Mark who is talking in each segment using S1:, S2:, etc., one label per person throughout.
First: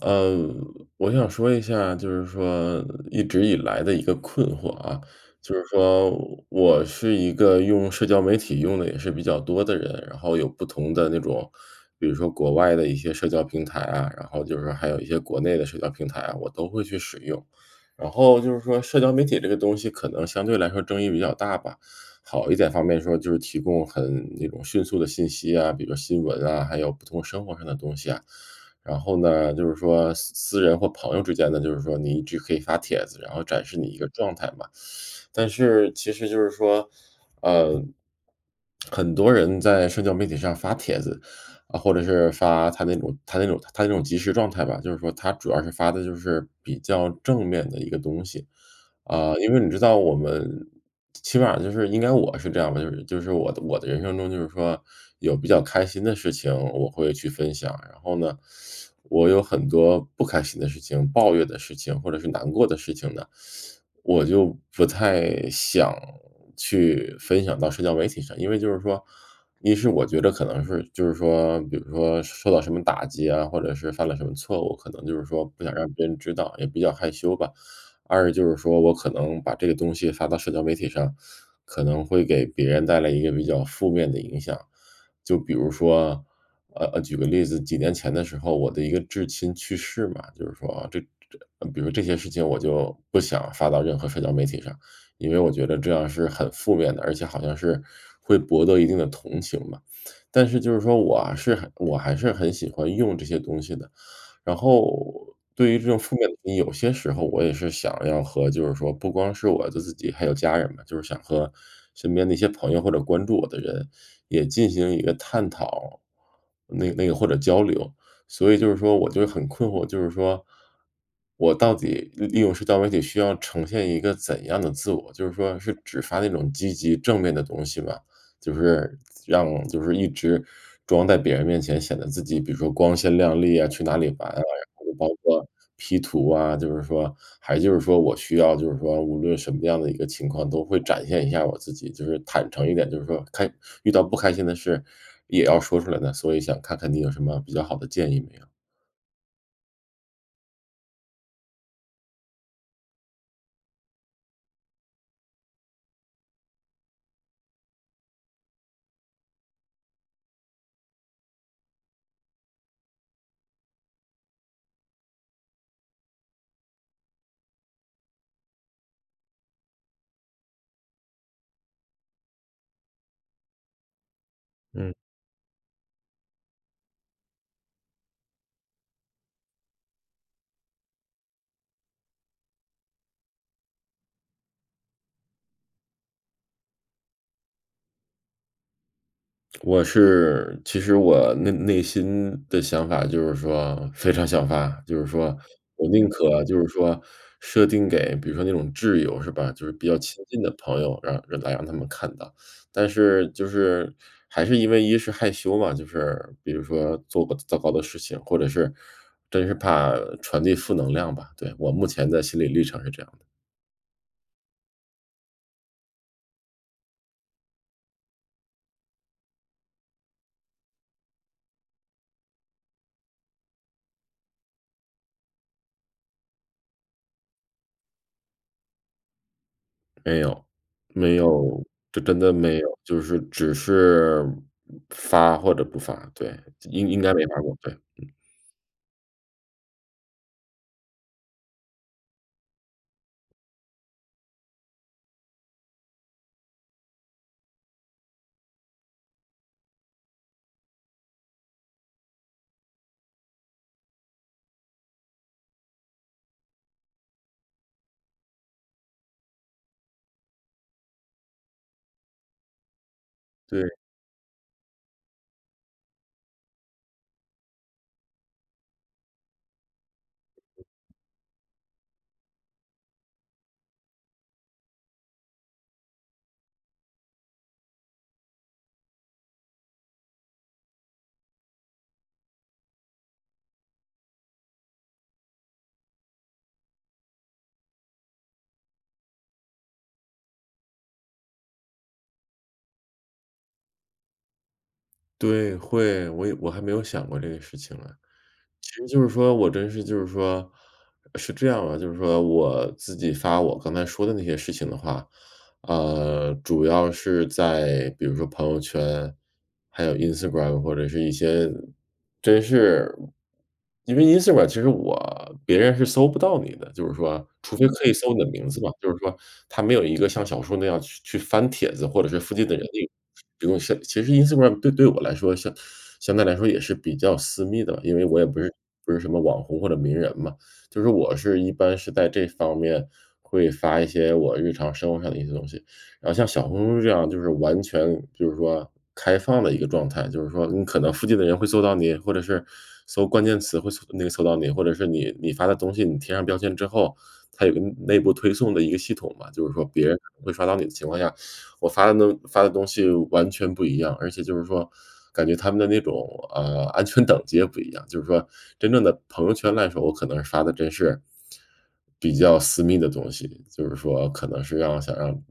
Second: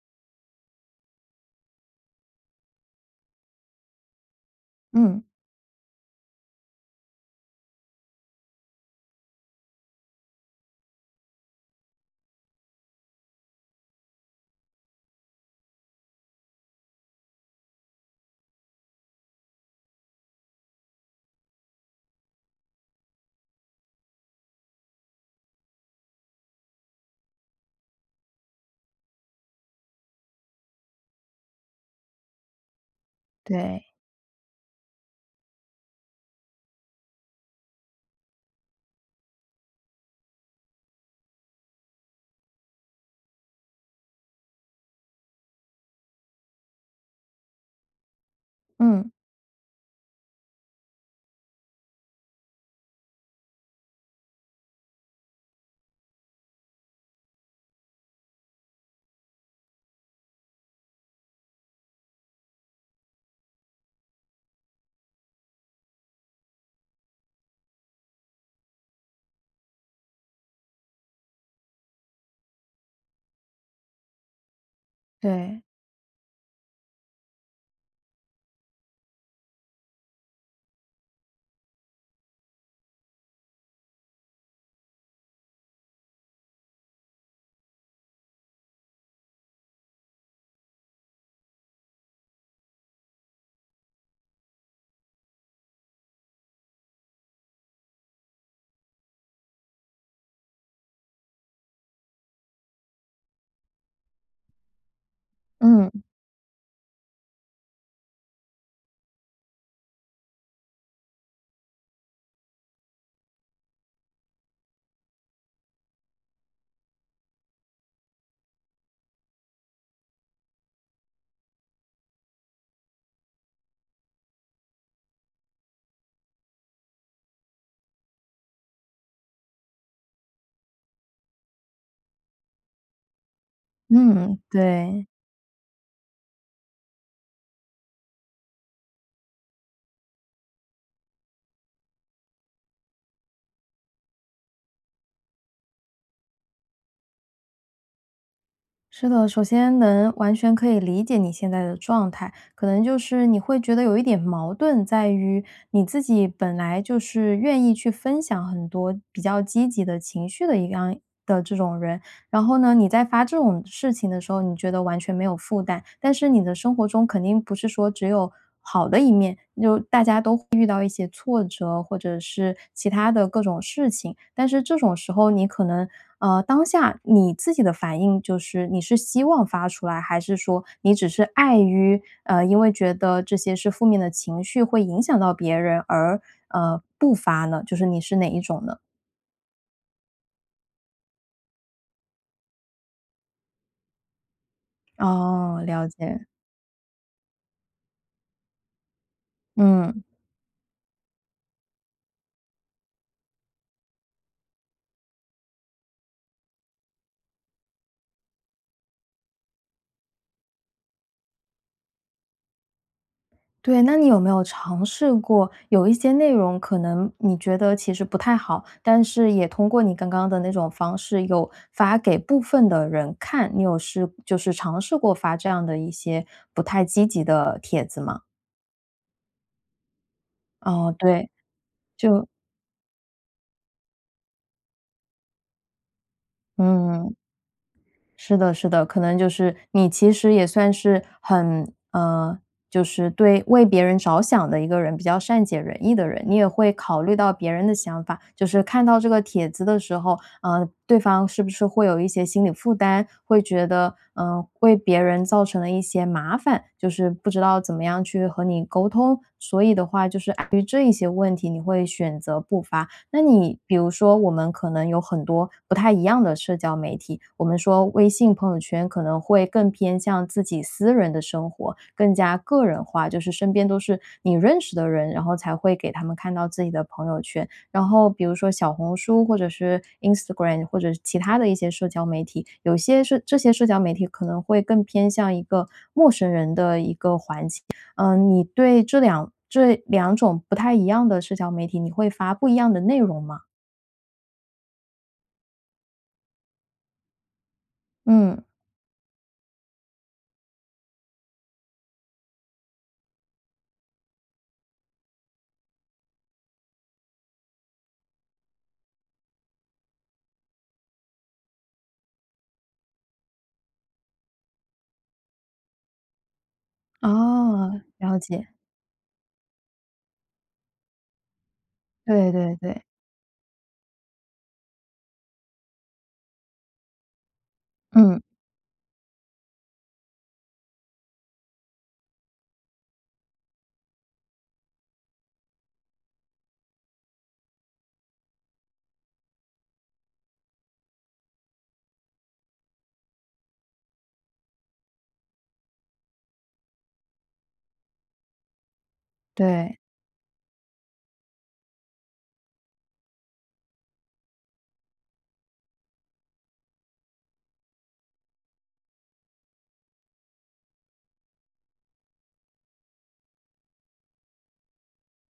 S1: 呃，我想说一下，就是说一直以来的一个困惑啊。
S2: 嗯。
S1: 就是说我是一个用社交媒体用得也是比较多的人，然后有不同的那种，比如说国外的一些社交平台啊，然后就是还有一些国内的社交平台啊，我都会去使用，然后就是说社交媒体这个东西可能相对来说争议比较大吧。好一点方面说就是提供很那种迅速的信息啊，比如说新闻啊，还有不同生活上的东西啊。然后呢，就是说私私人或朋友之间呢，就是说你就可以发帖子，然后展示
S2: 对。
S1: 你一个状态嘛。但是其实就是说，呃，很多人在社交媒体上发帖子，啊，或者是发他那种他那种他那种及时状态吧，就是说他主要是发的就是比较正面的一个东西，
S2: 嗯。
S1: 啊，因为你知道我们起码就是应该我是这样的，就是就是我的我的人生中就是说有比较开心的事情，我会去分享，然后呢，我有很多不开心的事情，抱怨的事情，或者是难过的事情呢，我就不太想去分享到社交媒体上。因为就是说，一是，我觉得可能是就是说比如说受到什么打击啊，或者是犯了什么错误，可能就是说
S2: 对。
S1: 不想让别人知道，也比较害羞吧。二，就是说我可能把这个东西发到社交媒体上，可能会给别人带来一个比较负面的影响。就比如说，呃，呃，举个例子，几年前的时候，我的一个至亲去世嘛，就是说这这比如这些事情我就不想发到任何社交媒体上，因为我觉得这样是很负面的，而且好像是会博得一定的同情嘛。但是就是说，我还是我还是很喜欢用这些东西的，然后对于这种
S2: 嗯。
S1: 负面的，有些时候我也是想要和就是说不光是我的自己还有家人嘛，就是想和身边的一些朋友，或者关注我的人也进行一个探讨，那个那个或者交流，所以就是说我觉得很困惑，就是说，我到底利利用社交媒体需要呈现一个怎样的自我，就是说是只发那种积极正面的东西吗，就是让就是一直装在别人面前显得自己，比如说光鲜亮丽啊，去哪里玩啊，
S2: 嗯，
S1: 然后
S2: 对。
S1: 包括 P 图啊，就是说还就是说我需要就是说无论什么样的一个情况都会展现一下我自己，就是坦诚一点，就是说开遇到不开心的事也要说出来的呢，所以想看看你有什么比较好的建议没有。
S2: 是的，首先能完全可以理解你现在的状态。可能就是你会觉得有一点矛盾在于你自己本来就是愿意去分享很多比较积极的情绪的一样的这种人，然后呢你在发这种事情的时候你觉得完全没有负担。但是你的生活中肯定不是说只有好的一面，就大家都会遇到一些挫折，或者是其它的各种事情，但是这
S1: 嗯。
S2: 种时候你可能，呃，当下你自己的反应就是你是希望发出来？还是说你只是碍于，呃，因为觉得这些是负面的情绪会影响到别人而，呃，不发呢，就是你是哪一种呢？
S1: 我是其实我内内心的想法就是说非常想发，就是说
S2: 哦，
S1: 我
S2: 了
S1: 宁
S2: 解。
S1: 可就是说设定给比如说那种挚友是吧，就是比较
S2: 嗯。
S1: 亲近的朋友，让让大家那么看到，但是就是还是因为一是害羞嘛，就是比如说做过糟糕的事情，或者是真是怕传递负能量吧，对，我目前的心理历程是这样的。
S2: 对，那你有没有尝试过有一些内容可能你觉得其实不太好，但是也通过你刚刚的那种方式有发给部分的人看。你有试就是尝试过发这样的一些不太积极的帖子吗？
S1: 没有，
S2: 哦，
S1: 没
S2: 对。
S1: 有，就真
S2: 就
S1: 的没有，就是只是发或者不发，对，应应
S2: 嗯。
S1: 该没发过，对，嗯。
S2: 是的是的，可能就是你其实也算是很呃，就是对为别人着想的一个人，比较善解人意的人，你也会考虑到别人的想法，就是看到这个帖子的时候，呃，对方是不是会有一些心理负担，会觉得，呃，为别人造成了一些麻烦，就是不知道怎么样去和你沟通，所以的话就是，啊，对于这一些问题，你会选择不发。那你
S1: 对。
S2: 比如说我们可能有很多不太一样的社交媒体，我们说微信朋友圈可能会更偏向自己私人的生活，更加个人化，就是身边都是你认识的人，然后才会给他们看到自己的朋友圈。然后比如说小红书，或者是 Instagram，或者是其它的一些社交媒体，有些是这些社交媒体可能会更偏向一个陌生人的一个环境。嗯，你对这两这两种不太一样的社交媒体，你会发不一样的内容吗？
S1: 对，会，我也我还没有想过这个事情啊。
S2: 嗯。
S1: 其实就是说我真是就是说是这样的，就是说我自己发我刚才说的那些事情的话。呃，主要是在比如说朋友圈，还有 Instagram 或者是一些真是因为 Instagram 其实我别人是搜不到你的。就是说除非
S2: 哦，
S1: 可以搜
S2: 了
S1: 你的名
S2: 解。
S1: 字嘛，就是说他没有一个像小说那样去去翻帖子，或者是
S2: 对，
S1: 附近的
S2: 对，
S1: 人那
S2: 对。
S1: 种。比如像其实 Instagram 对对我来说相相对来说也是比较私密的，因为我
S2: 嗯。
S1: 也不是不是什么网红或者名人嘛。就是说我是一般是在这方面会发一些我日常生活上的一些东西，然后像小红书这样就是完全就是说开放的一个状态，就是说你可能附近的人会搜到你，或者是搜关键词会搜那个搜到你，或者是你你发的东西你贴上标签之后，它有一个内部推送的一个系统嘛，就是说
S2: 对。
S1: 别人会发到你的情况下，我发的呢发的东西完全不一样。而且就是说感觉它们的那种，呃，安全等级也不一样，就是说真正的朋友圈来说，我可能发的真是比较私密的东西，就是说可能是要想让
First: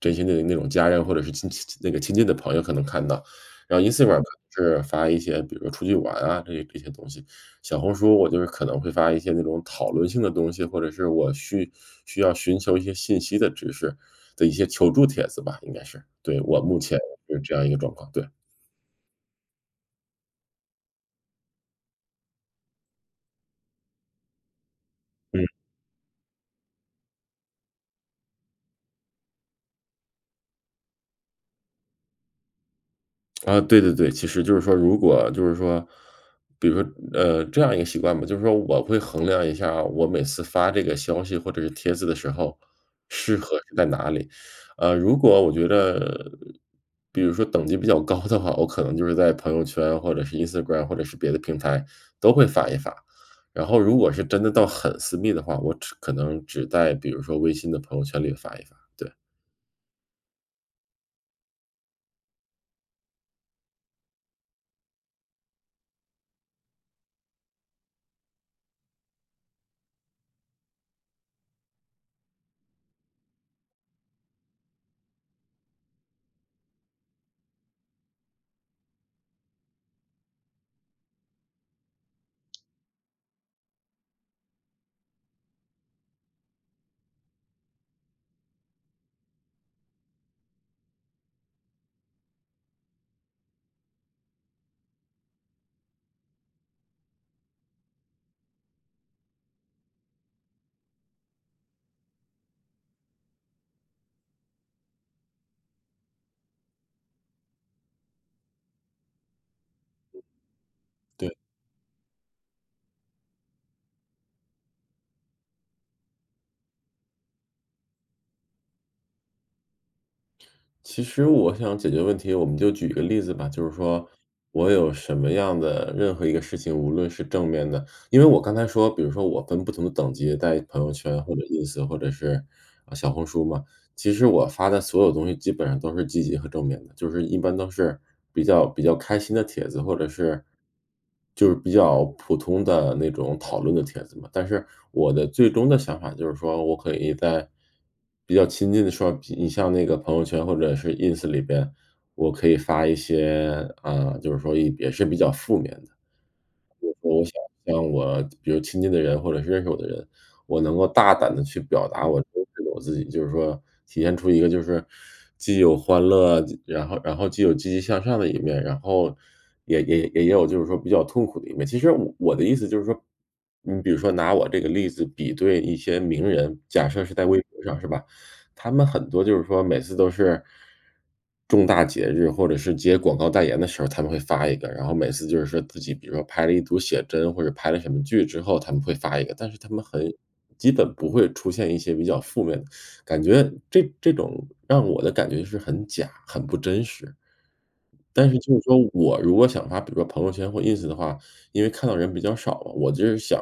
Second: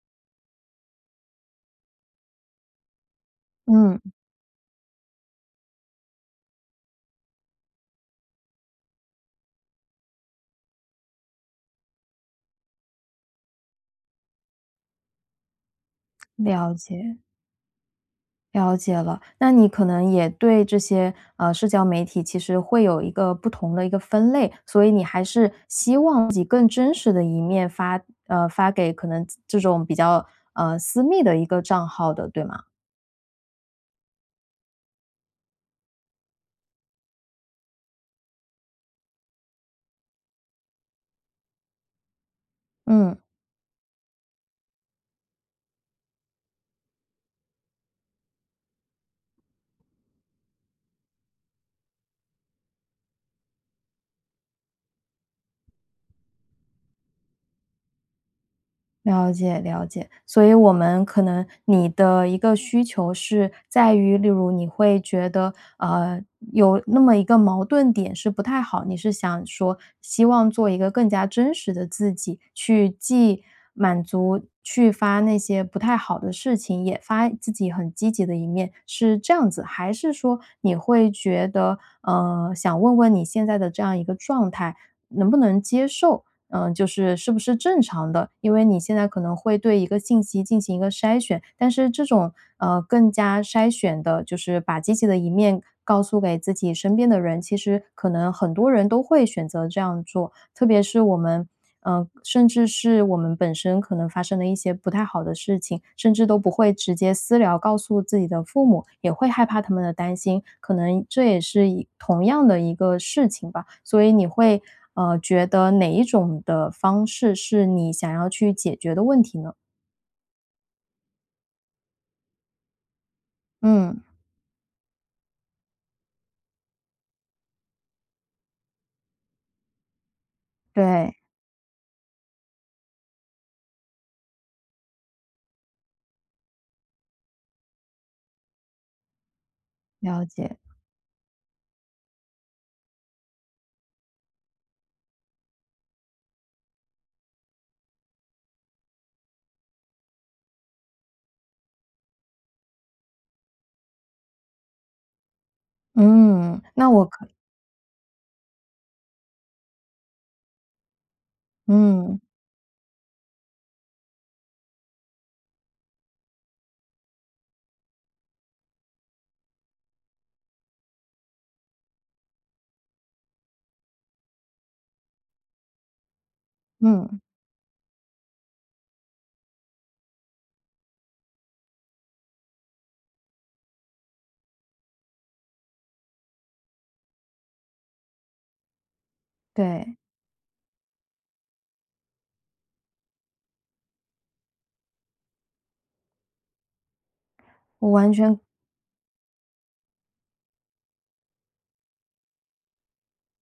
S1: 真心的那种家人或者是亲戚那个亲近的朋友可能看到。然后
S2: 嗯。
S1: Instagram 可能是发一些，比如出去玩啊，这这些东西。小红书，我就是可能会发一些那种讨论性的东西，或者是我去需要寻求一些信息的知识的一些求助帖子吧应该是。对，我
S2: 了
S1: 目前
S2: 解。
S1: 是这样一个状况，对。
S2: 了解了。那你可能也对这些，呃，社交媒体其实会有一个不同的一个分类，所以你还
S1: 嗯。
S2: 是希望以更真实的一面发，呃，发给可能这这种比较，呃，私密的一个账号的，对吗？
S1: 啊，对对对，其实就是说如果就是说比如说，呃，这样一个习惯吧，就是说我会衡量一下啊，我每次发这个消息或者是帖子的时候，
S2: 嗯。
S1: 适合是在哪里。啊，如果我觉得比如说等级比较高的话，我可能就是在朋友圈或者是 Instagram 或者是别的平台都会发一发，然后如果是真的到很私密的话，我只可能只在比如说微信的朋友圈里发一发，对。
S2: 了解了解，所以我们可能你的一个需求是在于，例如你会觉得，呃，有那么一个矛盾点是不太好，你是想说希望做一个更加真实的自己，去既满足去发那些不太好的事情，也发自己很积极的一面，是这样子？还是说你会觉得，呃，想问问你现在的这样一个状态能不能接受呃，就是是不是正常的？因为你现在可能会对一个信息进行一个筛选，但是这种，呃，更加筛选地就是把积极的一面告诉给自己身边的人，其实可能很多人都会选择这样做，特别是我们，呃，甚至是我们本身可能发生了一些不太好的事情，甚至都不会直接私聊告诉自己的父母，也会害怕他们的担心，可能这
S1: 对。
S2: 也是一同样的一个事情吧，所以你会，呃，觉得哪一种的方式是你想要去解决的问题呢？
S1: 其实我想解决问题，我们就举一个例子吧。就是
S2: 嗯。
S1: 说我有什么样的任何一个事情，无论是正面的，因为我刚才说比如说我分不同的等级在朋友
S2: 对。
S1: 圈或者 Ins 或者是，呃，小红书嘛，其实我发的所有东西基本上都是积极和正面的，就是一般都是比较比较开心的帖子，或者
S2: 了
S1: 是
S2: 解。
S1: 就是比较普通的那种讨论的帖子嘛，但是我的最终的想法就是说我可以在比较亲近的时候你像那个朋友圈或者是 Ins 里边，我可以发一些，啊，就是说也也是比较负面的。
S2: 嗯，
S1: 就
S2: 那
S1: 是
S2: 我
S1: 说我
S2: 可
S1: 想向我比如亲近的人，或者是认识我的人，我能够大胆地去表达
S2: 嗯。
S1: 我真实的我自己就是说体现出一个就是既有欢乐，然后然后既有积极向上的一面，然后也也也有就是说比较痛苦的一面，其实我的意思就是说，你比如说拿我这个例子比对一些名人，假设是
S2: 嗯。
S1: 在微博上是吧，他们很多就是说每次都是，重大节日或者是接广告代言的时候，他们会发一个，然后每次就是说自己比如说拍了一组写真或者拍了什么剧之后他们会发一个，但是他们
S2: 对。
S1: 很基本不会出现一些比较负面的，感觉这这种让我的感觉是很假，很不真实。
S2: 我完
S1: 但是
S2: 全
S1: 就是说我如果想发，比如说朋友圈或 Ins 的话，因为看到的人比较少，我就是想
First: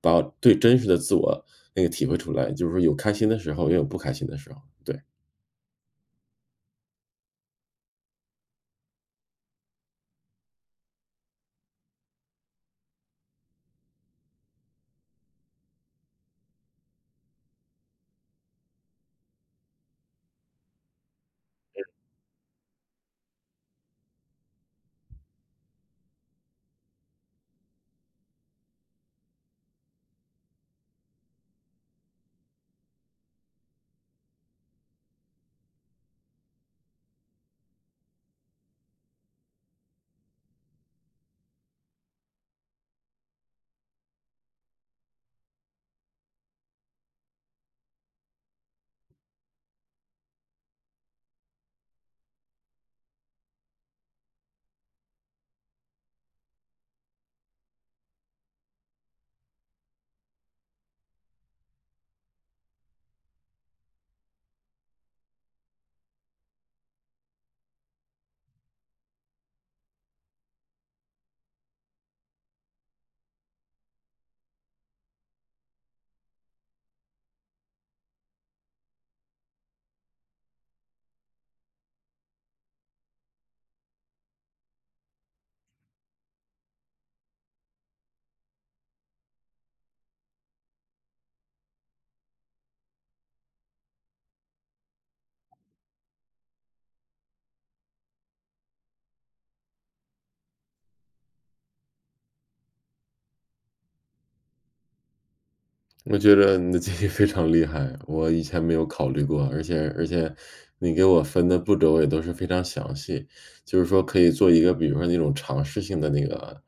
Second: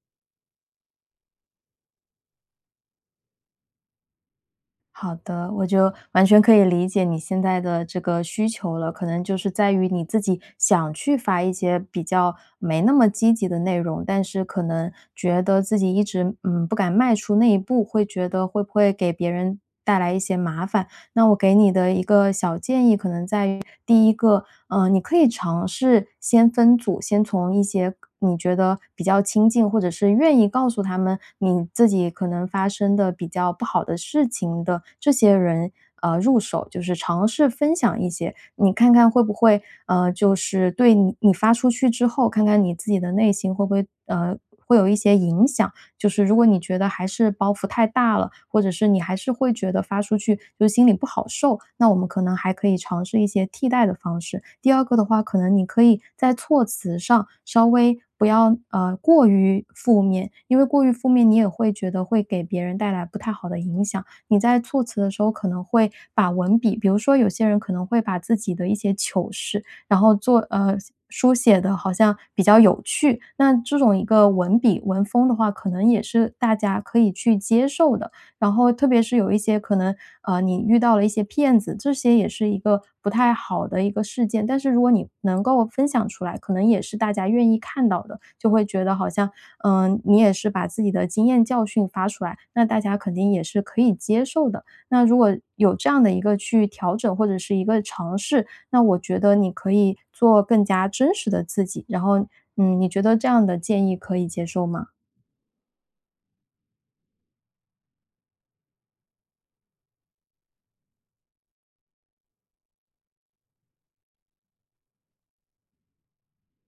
S1: 把最真实的自我那个体会出来，就是有开心的时候，也有不开心的时候，对。
S2: 好的，我就完全可以理解你现在的这个需求了，可能就是在于你自己想去发一些比较没那么积极的内容，但是可能觉得自己一直，呃，不敢迈出那一步，会觉得会不会给别人带来一些麻烦。那我给你
S1: 对。
S2: 的一个小建议可能在于第一个，呃，你可以尝试先分组，先从一些你觉得比较亲近，或者是愿意告诉他们你自己可能发生的比较不好的事情的这些人，呃，入手，就是尝试分享一些，你看看会不会，呃，就是对你发出去之后，看看你自己的内心会不会，呃，会有一些影响，就是如果你觉得还是包袱太大了，或者是你还是会觉得发出去就是心里不好受，那我们可能还可以尝试一些替代的方式。第二个的话，可能你可以在措辞上稍微不要，呃，过于负面，因为过于负面，你也会觉得会给别人带来不太好的影响，你在措辞的时候可能会把文笔比如说有些人可能会把自己的一些糗事，然后做呃，书写地好像比较有趣，那这种一个文笔、文风的话，可能也是大家可以去接受的，然后特别是有一些可能，呃，你遇到了一些骗子，这些也是一个不太好的一个事件，但是如果你能够分享出来，可能也是大家愿意看到的，就会觉得好像，呃，你也是把自己的经验教训发出来，那大家肯定也是可以接受的。那如果有这样的一个去调整，或者是一个尝试，那我觉得你可以做更加真实的自己，然后，嗯，你觉得这样的建议可以接受吗？
S1: 我觉得你的建议非常厉害，我以前没有考虑过，而且而且你给我分的步骤我也都是非常详细，就是说可以做一个比如说那种尝试性的那个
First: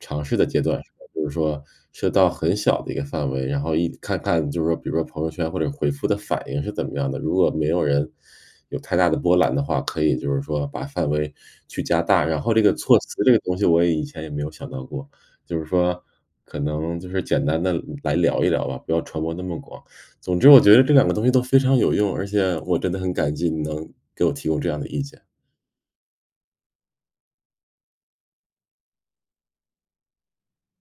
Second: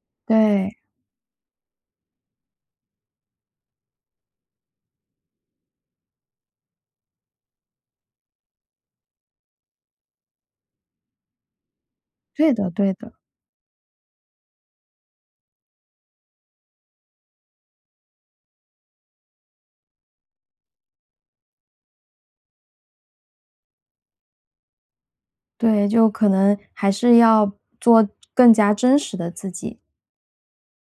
S1: 尝试的阶
S2: 对。
S1: 段，就是说设到很小的一个范围，然后一看看就是说比如说朋友圈或者回复的反应是怎么样的。如果没有人有太大的波澜的话，可以就是说把范围去加大，然
S2: 对
S1: 后这
S2: 的
S1: 个
S2: 对
S1: 措
S2: 的。
S1: 词这个东西我也以前也没有想到过，就是说可能就是简单地来聊一聊吧，不要传播那么广，总之我觉得这两个东西都非常有用，而且我真的很感激，你能给我提供这样的意见。
S2: 对，就可能还是要做更加真实的自己。